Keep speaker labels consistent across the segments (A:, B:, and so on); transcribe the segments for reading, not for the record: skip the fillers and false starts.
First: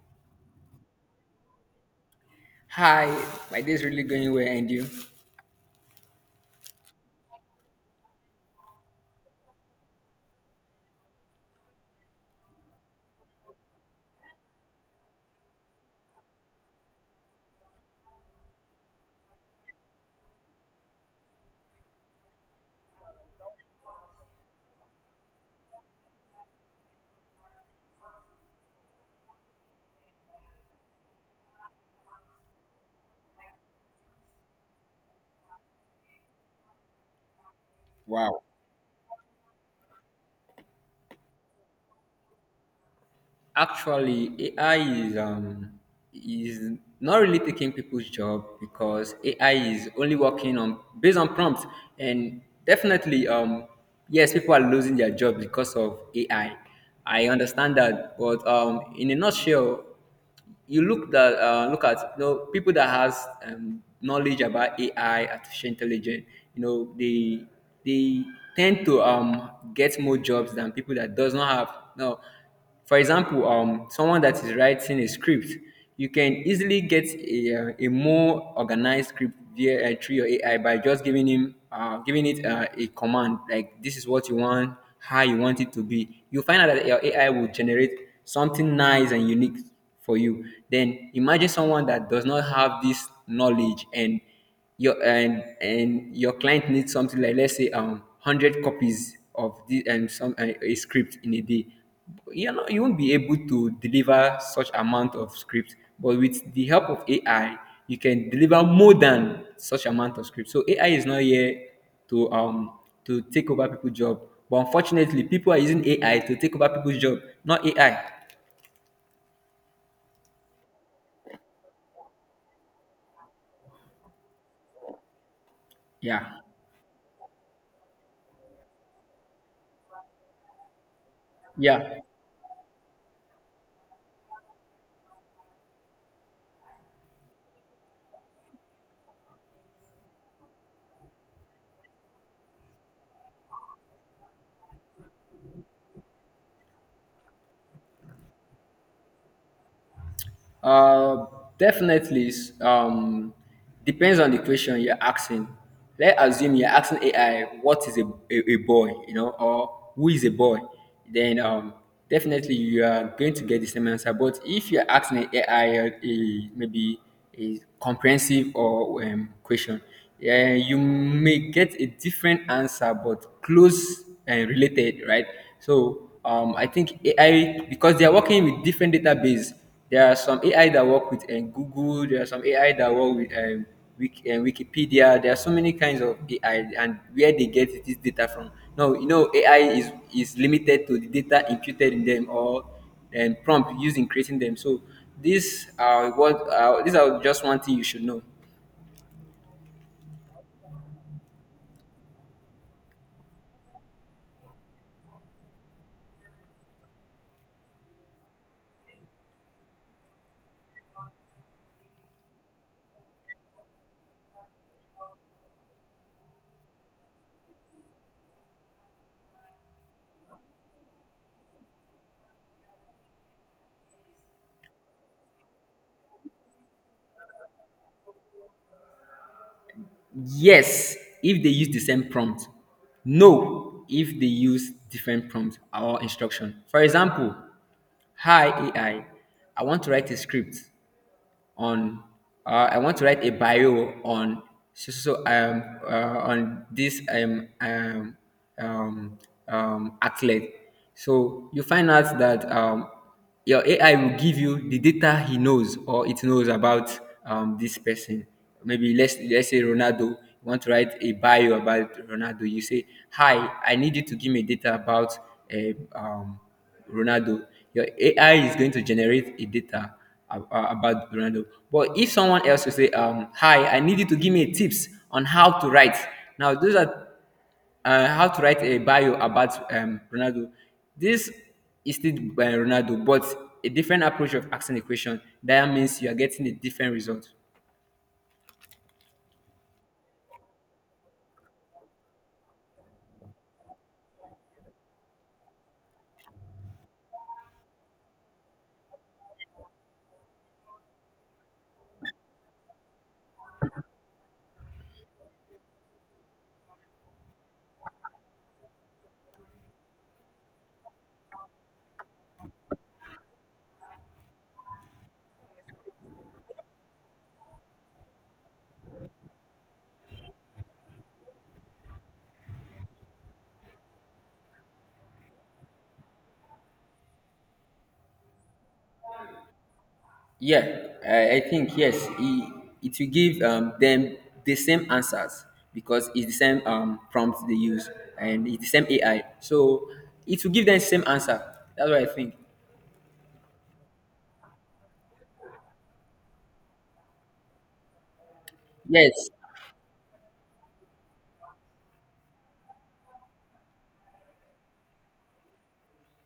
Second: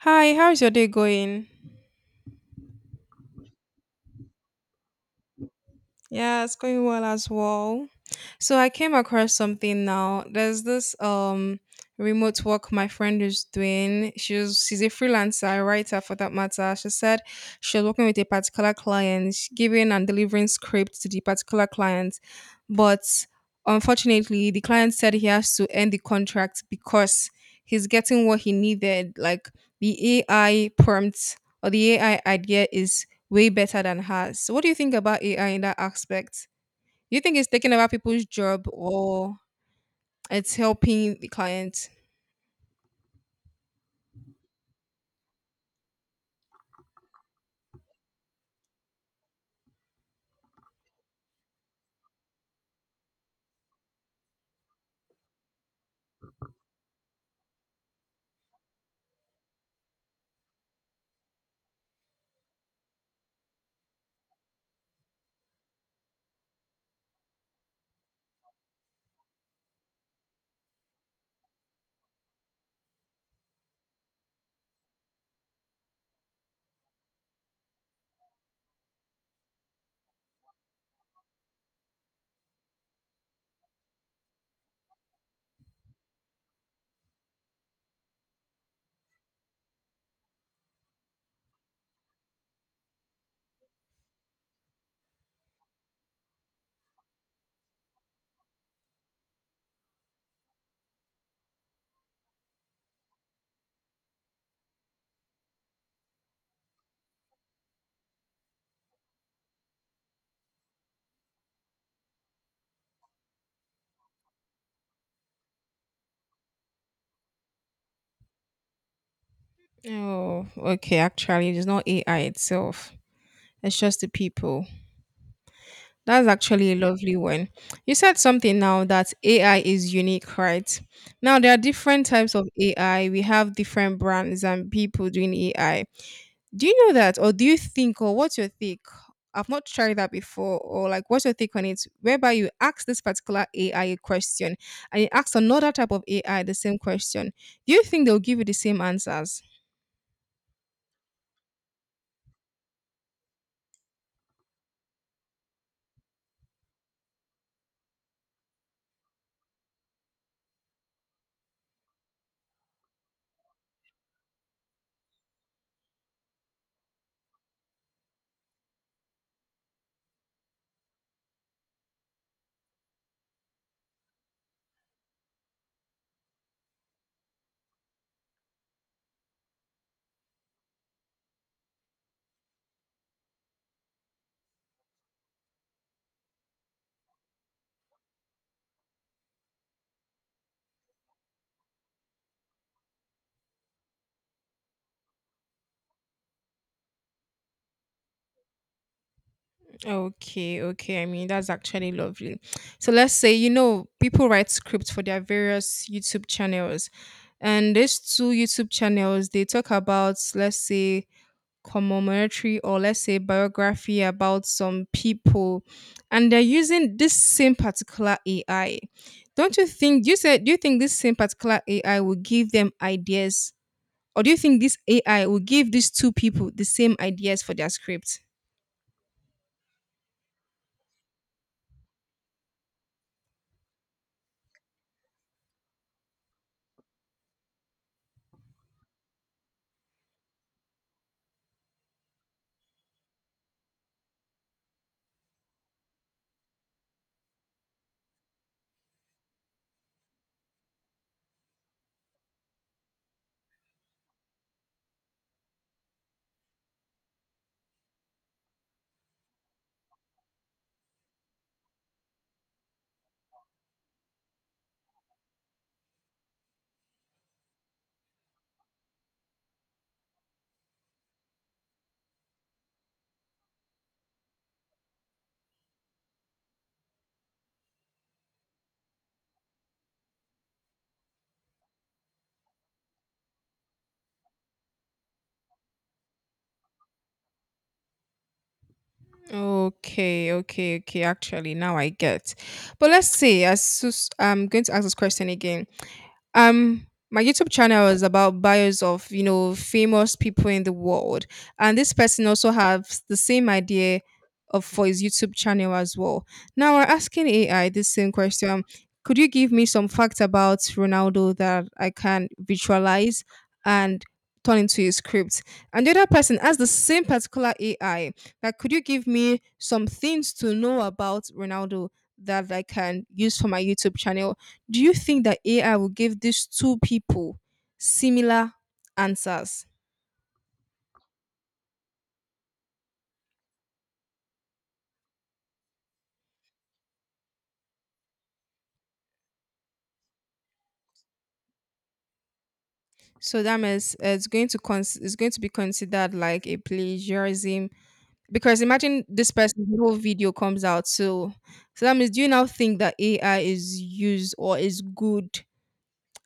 A: Hi, how's your day going?
B: Hi, my days really going well, and you?
A: Yeah, it's going well as well. So I came across something now. There's this remote work my friend is doing. She's a freelancer, a writer for that matter. She said she was working with a particular client, giving and delivering scripts to the particular client, but unfortunately the client said he has to end the contract because he's getting what he needed. Like the AI prompt or the AI idea is way better than hers. So what do you think about AI in that aspect? Do you think it's taking over people's
B: Wow.
A: job or it's helping the client?
B: Actually, AI is not really taking people's job because AI is only working on based on prompts, and definitely yes, people are losing their job because of AI. I understand that, but in a nutshell. You look that Look at people that has knowledge about AI, artificial intelligence. You know they tend to get more jobs than people that does not have. Now, for example, someone that is writing a script, you can easily get a more organized script via through your AI by just giving it a command, like this is what you want, how you want it to be. You find out that your AI will generate something nice and unique for you. Then imagine someone that does not have this knowledge, and your client needs something like, let's say, 100 copies of this and some a script in a day. You know you won't be able to deliver such amount of script, but with the help of AI you can deliver more than such amount of script. So AI is not here to um to take over people's job, but unfortunately people are using AI to take over people's job, not AI.
A: Oh, okay. Actually, it is not AI itself. It's just the people.
B: Yeah,
A: That's actually a lovely one. You said something now that AI is unique, right? Now, there are
B: yeah.
A: different types of AI. We have different brands and people doing AI. Do you know that, or do you think, or what's your take? I've not tried that before, or like, what's your take on it? Whereby you ask this particular AI question and you ask another type of AI the same question. Do you think they'll give you the same answers?
B: Uh, Definitely, depends on the question you're asking. Let's assume you're asking AI what is a boy, or who is a boy. Then definitely you are going to get the same answer. But if you're asking an a AI maybe a comprehensive or question, yeah, you may get a different answer, but close and related, right? So I think AI, because they are working with different database. There are some AI that work with Google. There are some AI that work with Wikipedia. There are so many kinds of AI, and where they get this data from. No, AI is limited to the data imputed in them, or prompt used in creating them. So these are just one thing you should know.
A: Okay, okay. I mean, that's actually lovely. So let's say, you know, people write scripts for their various YouTube channels. And these two YouTube channels, they talk about, let's say, commemoratary, or let's say biography about some people. And they're using this same particular AI. Don't you think, you said, do you think this same particular AI will give them ideas, or do you think this AI will give these two people the same ideas for their script?
B: Yes, if they use the same prompt. No, if they use different prompt or instruction. For example, hi AI, I want to write a script. On I want to write a bio on, this um, athlete. So you find out that your AI will give you the data he knows or it knows about this person. Maybe let's say Ronaldo. You want to write a bio about Ronaldo. You say, "Hi, I need you to give me data about uh, um." Ronaldo." Your AI is going to generate a data about Ronaldo. But if someone else will say, "Hi, I need you to give me tips on how to write." Now, those are how to write a bio about Ronaldo. This is still by Ronaldo, but a different approach of asking the question. That means you are getting a different result.
A: Okay, okay, okay. Actually, now I get. But let's say, I'm going to ask this question again. My YouTube channel is about bios of, you know, famous people in the world, and this person also has the same idea of for his YouTube channel as well. Now we're asking AI this same question: could you give me some facts about Ronaldo that I can visualize and turn into a script? And the other person asked the same particular AI that could you give me some things to know about Ronaldo that I can use for my YouTube channel. Do you think that AI will give these two people similar answers?
B: Yeah, I think yes, it will give them the same answers, because it's the same prompt they use, and it's the same AI. So it will give them the same answer. That's what I think.
A: So that means it's going to it's going to be considered like a plagiarism, because imagine this
B: Yes,
A: person's whole video comes out. So so that means do you now think that AI is used or is good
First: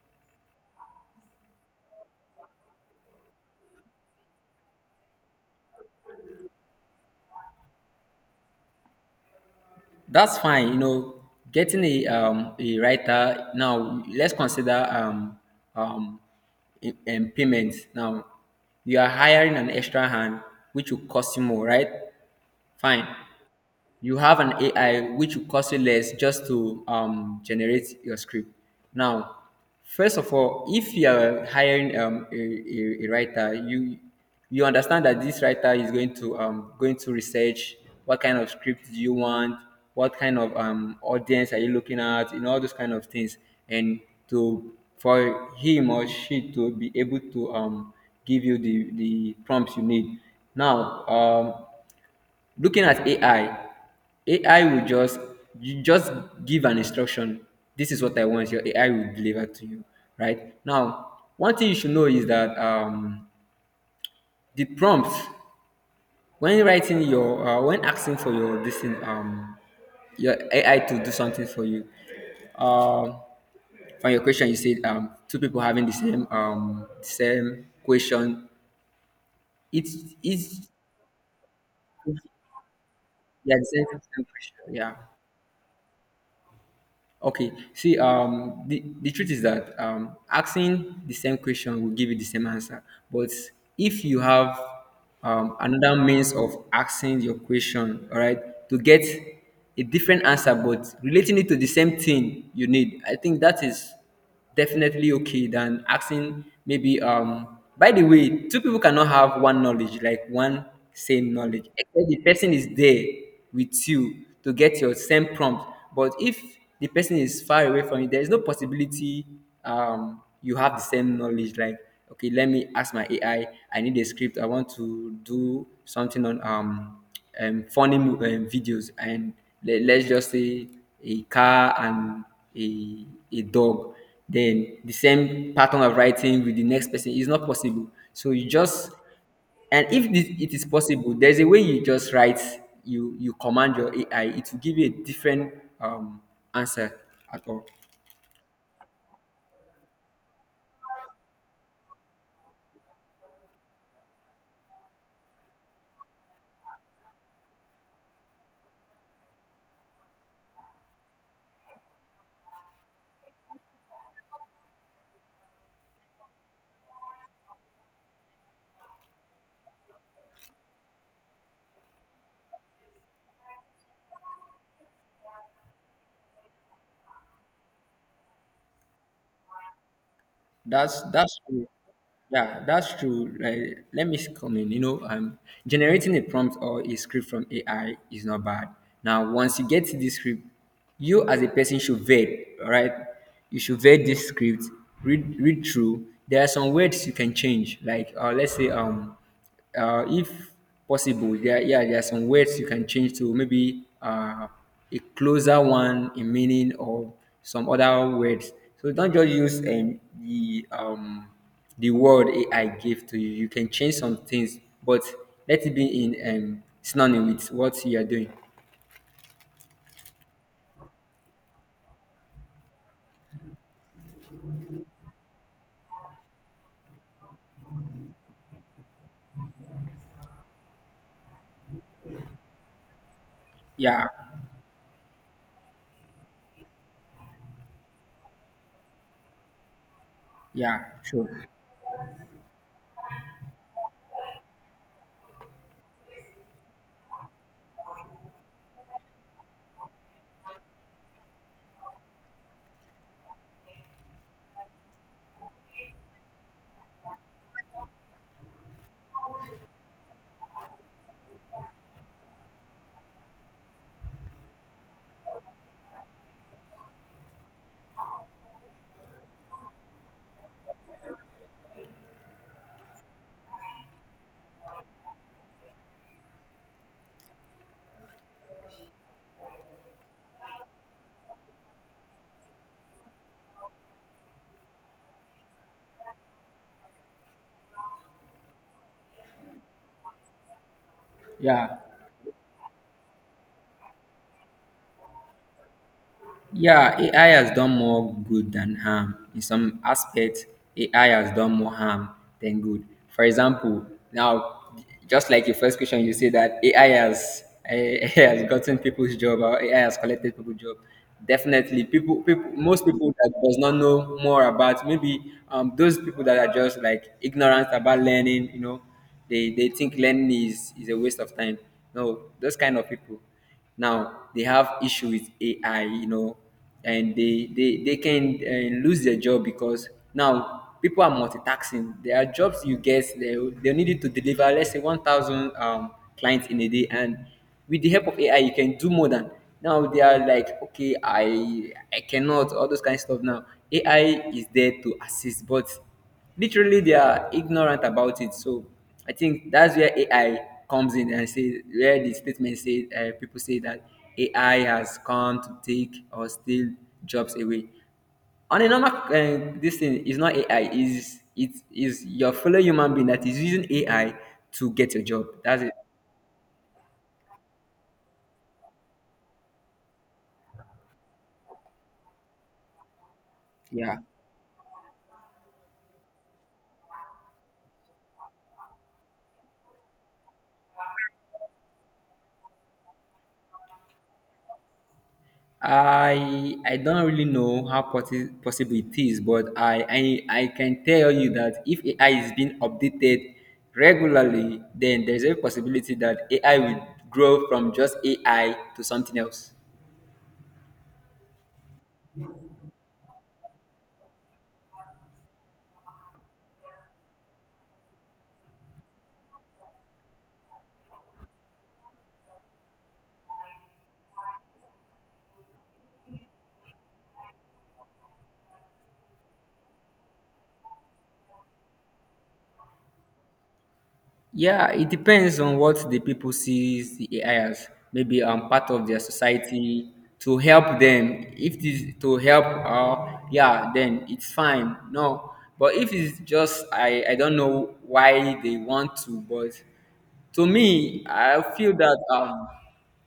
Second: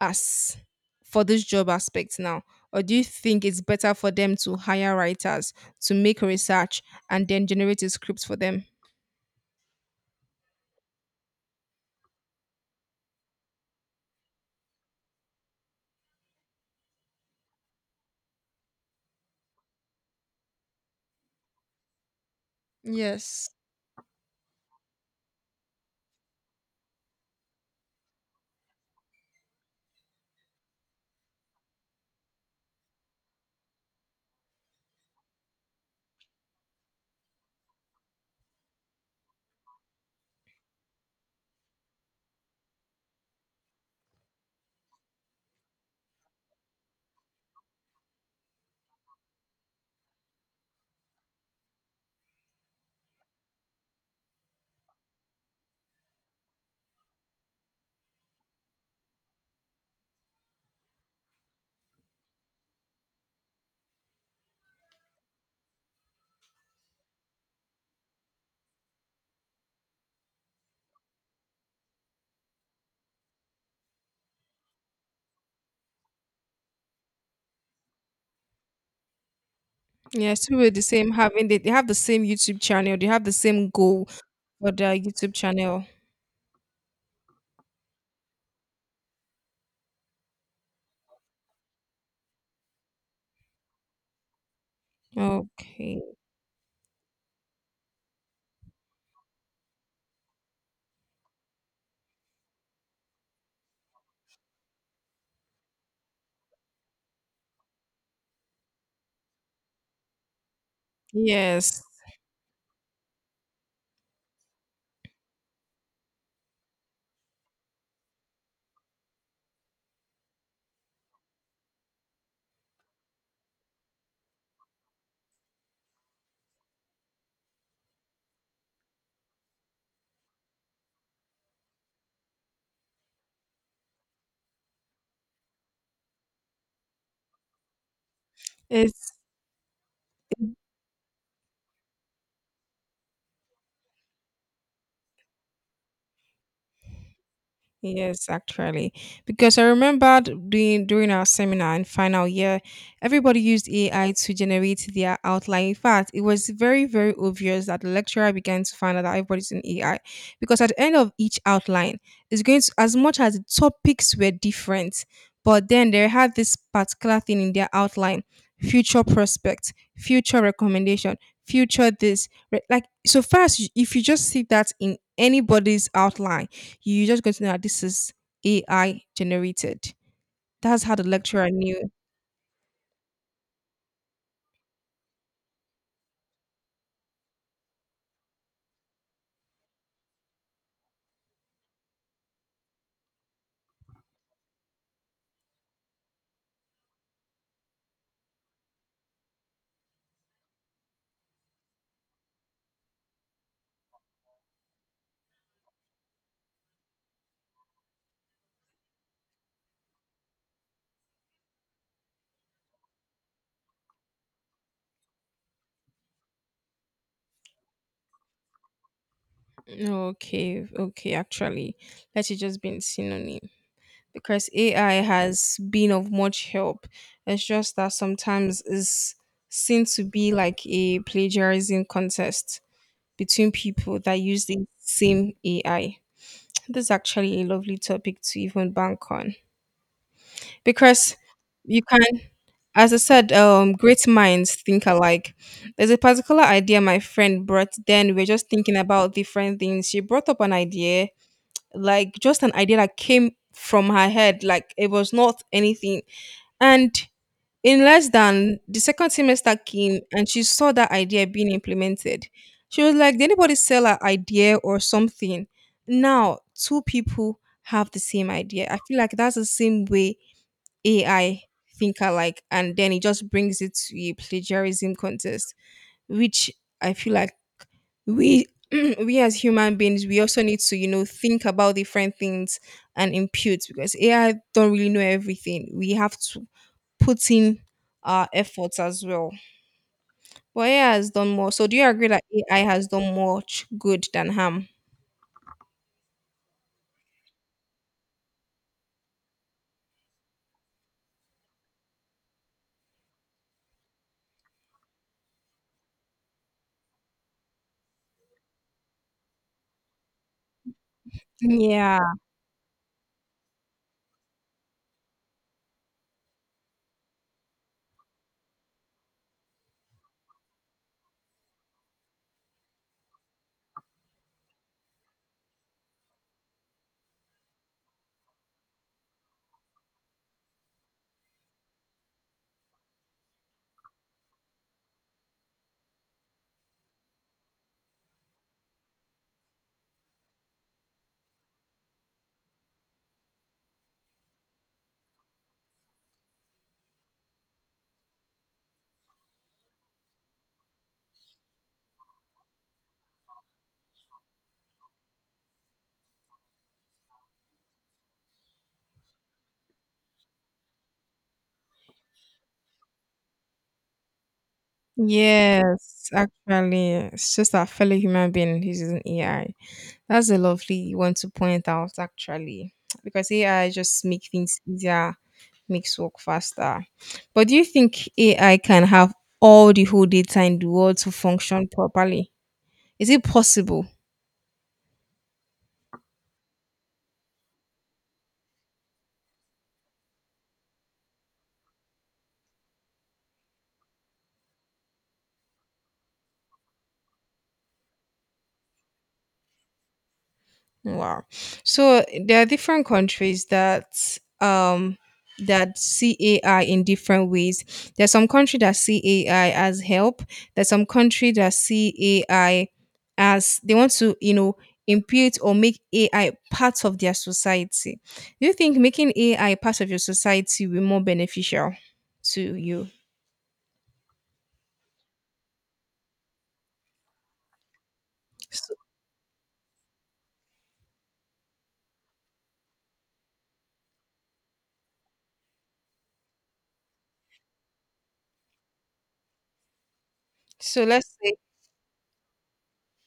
A: as for this job aspect now? Or do you think it's better for them to hire writers to make research and then generate a script for them?
B: that's fine. You know, getting a writer now. Let's consider, um, in payments. Now, you are hiring an extra hand, which will cost you more, right? Fine.
A: Yes.
B: You have an AI which will cost you less just to generate your script. Now, first of all, if you are hiring a writer, you understand that this writer is going to research what kind of script do you want, what kind of audience are you looking at, and all those kind of things, and to, for him or she to be able to give you the prompts you need. Now, looking at AI, AI will just you just give an instruction. This is what I want. Your AI will deliver to you, right? Now, one thing you should know is that the prompt when writing your when asking for your this thing your AI to do something for you. Um, on your question, you said two people having the same same question. It's
A: Yes, we
B: it's
A: were the same, having they have the same YouTube channel. They have the
B: yeah,
A: same goal
B: same
A: for
B: question.
A: their
B: Yeah.
A: YouTube channel.
B: Okay. See, the truth is that asking the same question will give you the same answer. But if you have
A: Okay.
B: another means of asking your question, all right, to get a different answer, but relating it to the same thing you need, I think that is definitely okay than asking, maybe, by the way, two people cannot have one knowledge, like one same knowledge,
A: Yes.
B: except the person is there with you to get your same prompt. But if the person is far away from you, there is no possibility you have the same knowledge. Like, okay, let me ask my AI. I need a script. I want to do something on, funny videos, and, let's just say, a car and a, a dog. Then the same pattern of writing with the next person is not possible, so you just.
A: It's
B: And if this, it is possible, there's a way you just write. You command your AI, it will give you a different um answer at all.
A: Yes, actually, because I remember doing during our seminar in final year, everybody used AI to generate their outline. In fact, it was very, very obvious that the lecturer began to find out that everybody's in AI, because at the end of each outline, it's going to, as much as the topics were different, but then they had this particular thing in their outline: future prospect, future recommendation, future this. Like so, first, if you just see that in anybody's outline, you just going to know that this is AI generated. That's how the
B: That's
A: lecturer knew.
B: Yeah, that's true. Like, let me come in. You know, generating a prompt or a script from AI is not bad. Now, once you get to this script, you as a person should vet, all right? You should vet this script, read through. There are some words you can change, let's say, if possible, there yeah, there are some words you can change to maybe a closer one in meaning, or some other words. So don't just use the word AI gave to you. You can change some things, but let it be in synonym with what you are doing.
A: Okay, okay, actually, let it just be in synonym because AI has been of much help. It's just that sometimes it's seen to be like a plagiarism contest between people
B: Yeah,
A: that use the same AI. This is actually a lovely topic to even bank on,
B: yeah,
A: because
B: sure.
A: you can As I said, great minds think alike. There's a particular idea my friend brought then. We were just thinking about different things. She brought up an idea, like just an idea that came from her head, like it was not anything. And in less than the second semester came and she saw that idea being implemented. She was like, did anybody sell an idea or something? Now, two people have the same idea. I feel like that's the same way AI think alike, and then it just brings it to a plagiarism contest, which I feel like we we as human beings we also need to, you know, think about different things and impute, because AI don't really know everything. We have to put in our efforts as well. But AI has done more. So do
B: Yeah.
A: you agree that AI has done much good than harm?
B: Yeah, AI has done more good than harm. In some aspects, AI has done more harm than good. For example, now, just like your first question, you say that AI has AI has gotten people's job, or AI has collected people's job. Definitely,
A: Yeah.
B: most people that does not know more about, maybe, those people that are just like ignorant about learning, you know, they think learning is a waste of time. No, those kind of people. Now they have issue with AI, you know, and they can lose their job, because now people are multitasking. There are jobs you get, they need you to deliver, let's say, 1,000 clients in a day, and with the help of AI you can do more than. Now they are like, okay, I cannot, all those kind of stuff. Now AI is there to assist, but literally they are ignorant about it. So I think that's where AI comes in, and say where the statement says, people say that AI has come to take or steal jobs away. On a normal, this thing is not AI, is it is your fellow human being that is using AI to get your job. That's it.
A: Yes, actually, it's just that fellow human being. He's an AI. That's a lovely one to point out, actually, because AI
B: Yeah.
A: just make things easier, makes work faster. But do you think AI can have all the whole data in the world to function properly? Is it possible?
B: I don't really know how possible it is, but I can tell you that if AI is being updated regularly, then there is a possibility that AI will grow from just AI to something else.
A: Wow. So there are different countries that that see AI in different ways. There's some country that see AI as help. There's some country that see AI as they want to, you know, impute or make AI part of their society. Do you think making AI part of your society will be more beneficial to you?
B: Yeah, it depends on what the people sees the AI as. Maybe part
A: So,
B: of their society to help them. If this to help, yeah, then it's fine. No, but if it's just, I don't know why they want to. But to
A: so
B: me,
A: let's say
B: I feel that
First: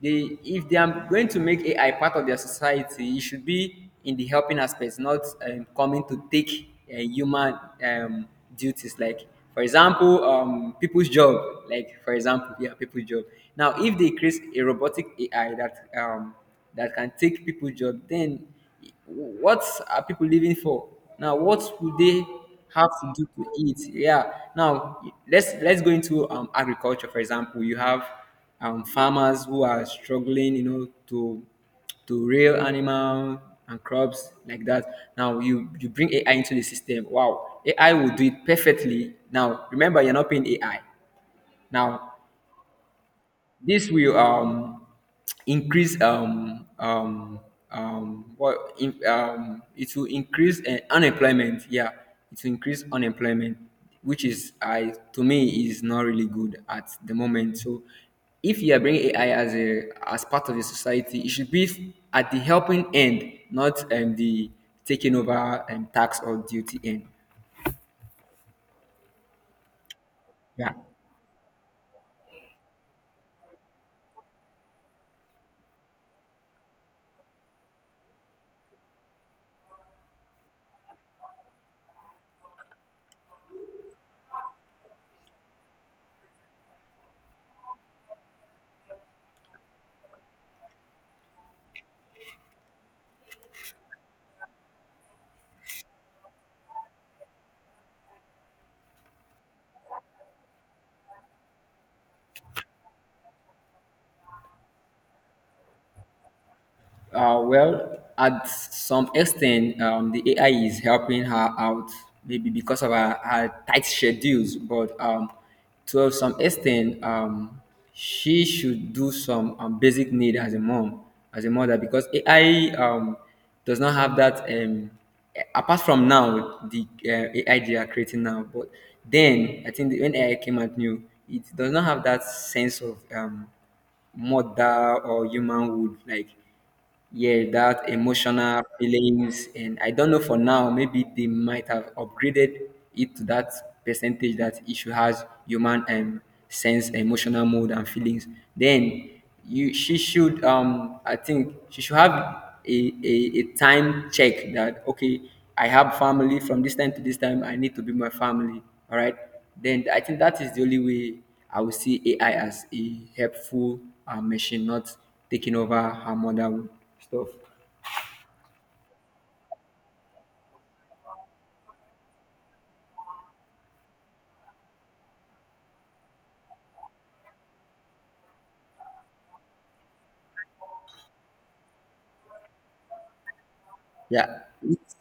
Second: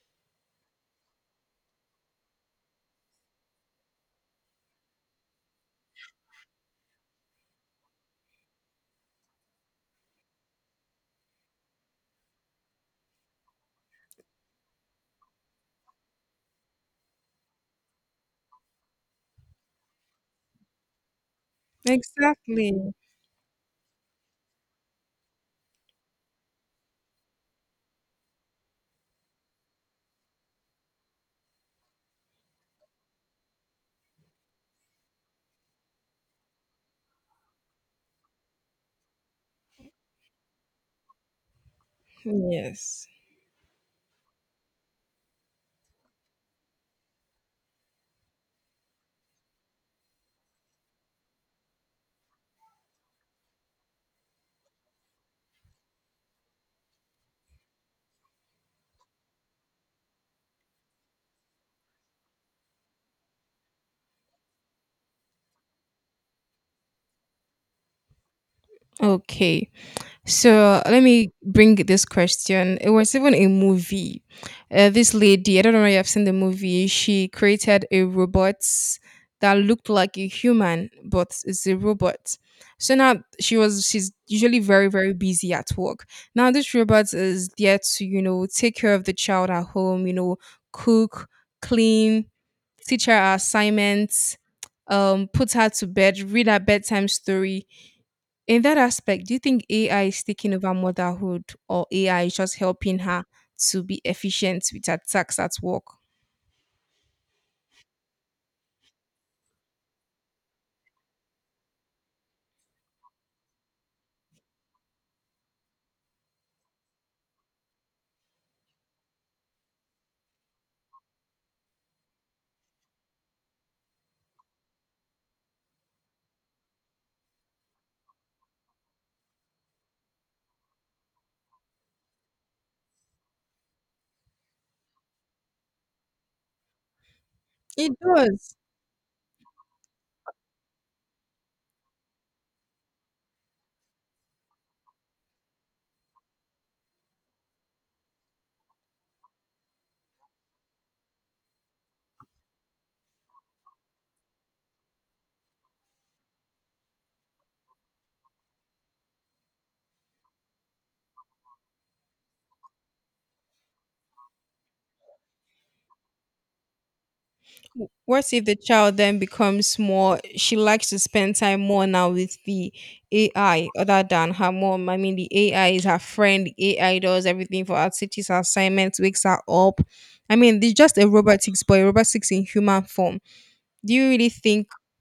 B: they if they are going to make AI part of their society, it should be in the helping aspects, not coming to take human um, duties. Like, for example, people's job. Like, for example, yeah, people's job. Now, if they create a robotic AI that can take people's job, then what are people living for? Now, what would they
A: exactly.
B: have to do to eat? Yeah. Now, let's go into agriculture. For example, you have farmers who are struggling, you know, to rear animal and crops like that. Now you bring AI into the system. Wow, AI will do it perfectly. Now, remember, you're not paying AI. Now
A: Yes.
B: this will increase what in, it will increase unemployment. Yeah, it will increase unemployment, which is, I to me, is not really good at the moment. So, if you are bringing AI as part of your society, it should be at the helping end, not the taking over and tax or duty end.
A: Okay.
B: Yeah.
A: So let me bring this question. It was even a movie. This lady, I don't know if you've seen the movie, she created a robot that looked like a human, but it's a robot. So now she's usually very, very busy at work. Now this robot is there to, you know, take care of the child at home, you know, cook, clean, teach her assignments, put her to bed, read her bedtime story. In that aspect, do you think AI is taking over motherhood, or AI is just helping her to be efficient with her tasks at work?
B: Well, at some extent, the AI is helping her out, maybe because of her tight schedules. But to some extent, she should do some basic need as a mom, as a mother, because AI does not have that. Apart from now, the AI they are creating now, but then I think when AI came out new, it does not have that sense of mother or human would like, yeah, that
A: It does.
B: emotional feelings. And I don't know for now, maybe they might have upgraded it to that percentage that issue has human sense, emotional mode, and feelings. Then you she should, I think she should have a time check, that okay, I have family from this time to this time, I need to be my family. All right, then I think that is the only way I will see AI as a helpful machine, not taking over her mother stuff.
A: What if the child then becomes more, she likes to spend time more now with the AI other than her mom? I mean, the AI is her friend, the AI does everything for her, teaches her assignments, wakes her up. I mean, there's just a robotics, but a robotics in human form. Do you really
B: Yeah,
A: think
B: it's,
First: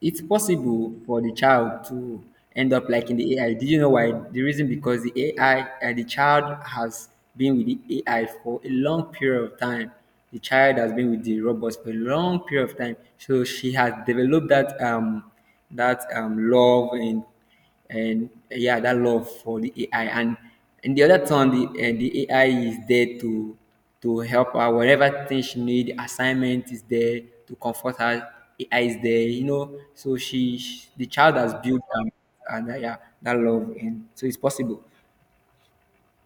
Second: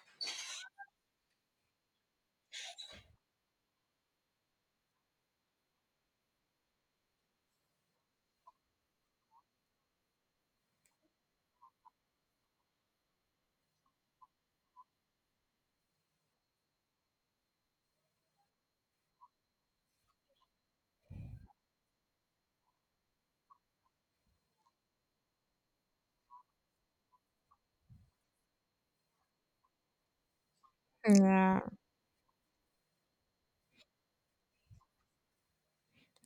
B: it's possible for the child to end up like in the AI. Did you know why? The reason because the AI and the child has been with the AI for a long period of time. The child has been with the robots for a long period of time, so she has developed that love and, yeah, that love for the AI. And the other time, the AI is there to help her whatever thing she need. Assignment is there to comfort her. AI is there. So she, the child has
A: Yeah.
B: built and yeah, that love, and so it's possible.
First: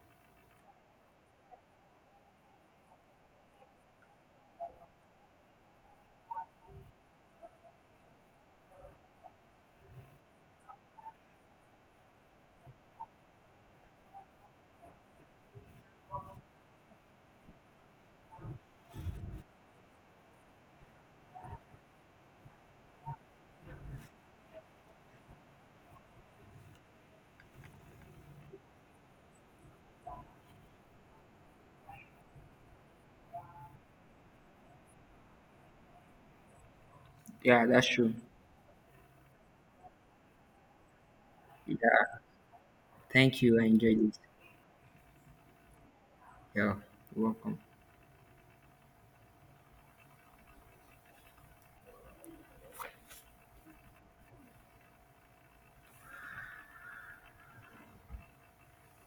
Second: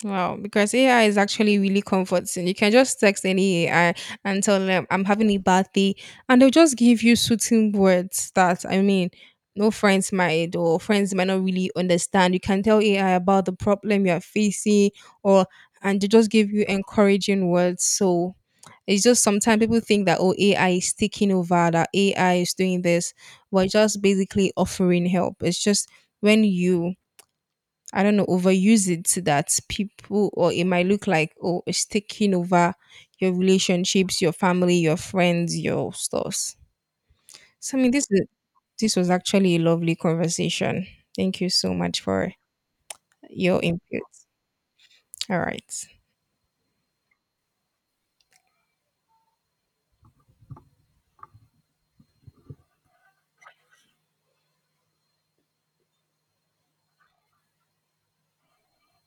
A: Wow, because AI is actually really comforting. You can just text any AI and tell them I'm having a bad day, and they'll just give you soothing words that I mean, no friends might or friends might not really understand. You can tell AI about the problem you are facing, or and they just give you encouraging words. So it's just sometimes people think that oh AI is taking over, that AI is doing this, but it's just basically offering help. It's just when you I don't know, overuse it so that people, or it might look like, oh, it's taking over your relationships, your family, your friends, your stores.
B: Yeah,
A: So, I
B: that's
A: mean,
B: true.
A: this was actually a lovely conversation. Thank you so
B: Yeah,
A: much for
B: thank you.
A: your
B: I enjoyed
A: input.
B: it.
A: All right.
B: Yeah, you're welcome.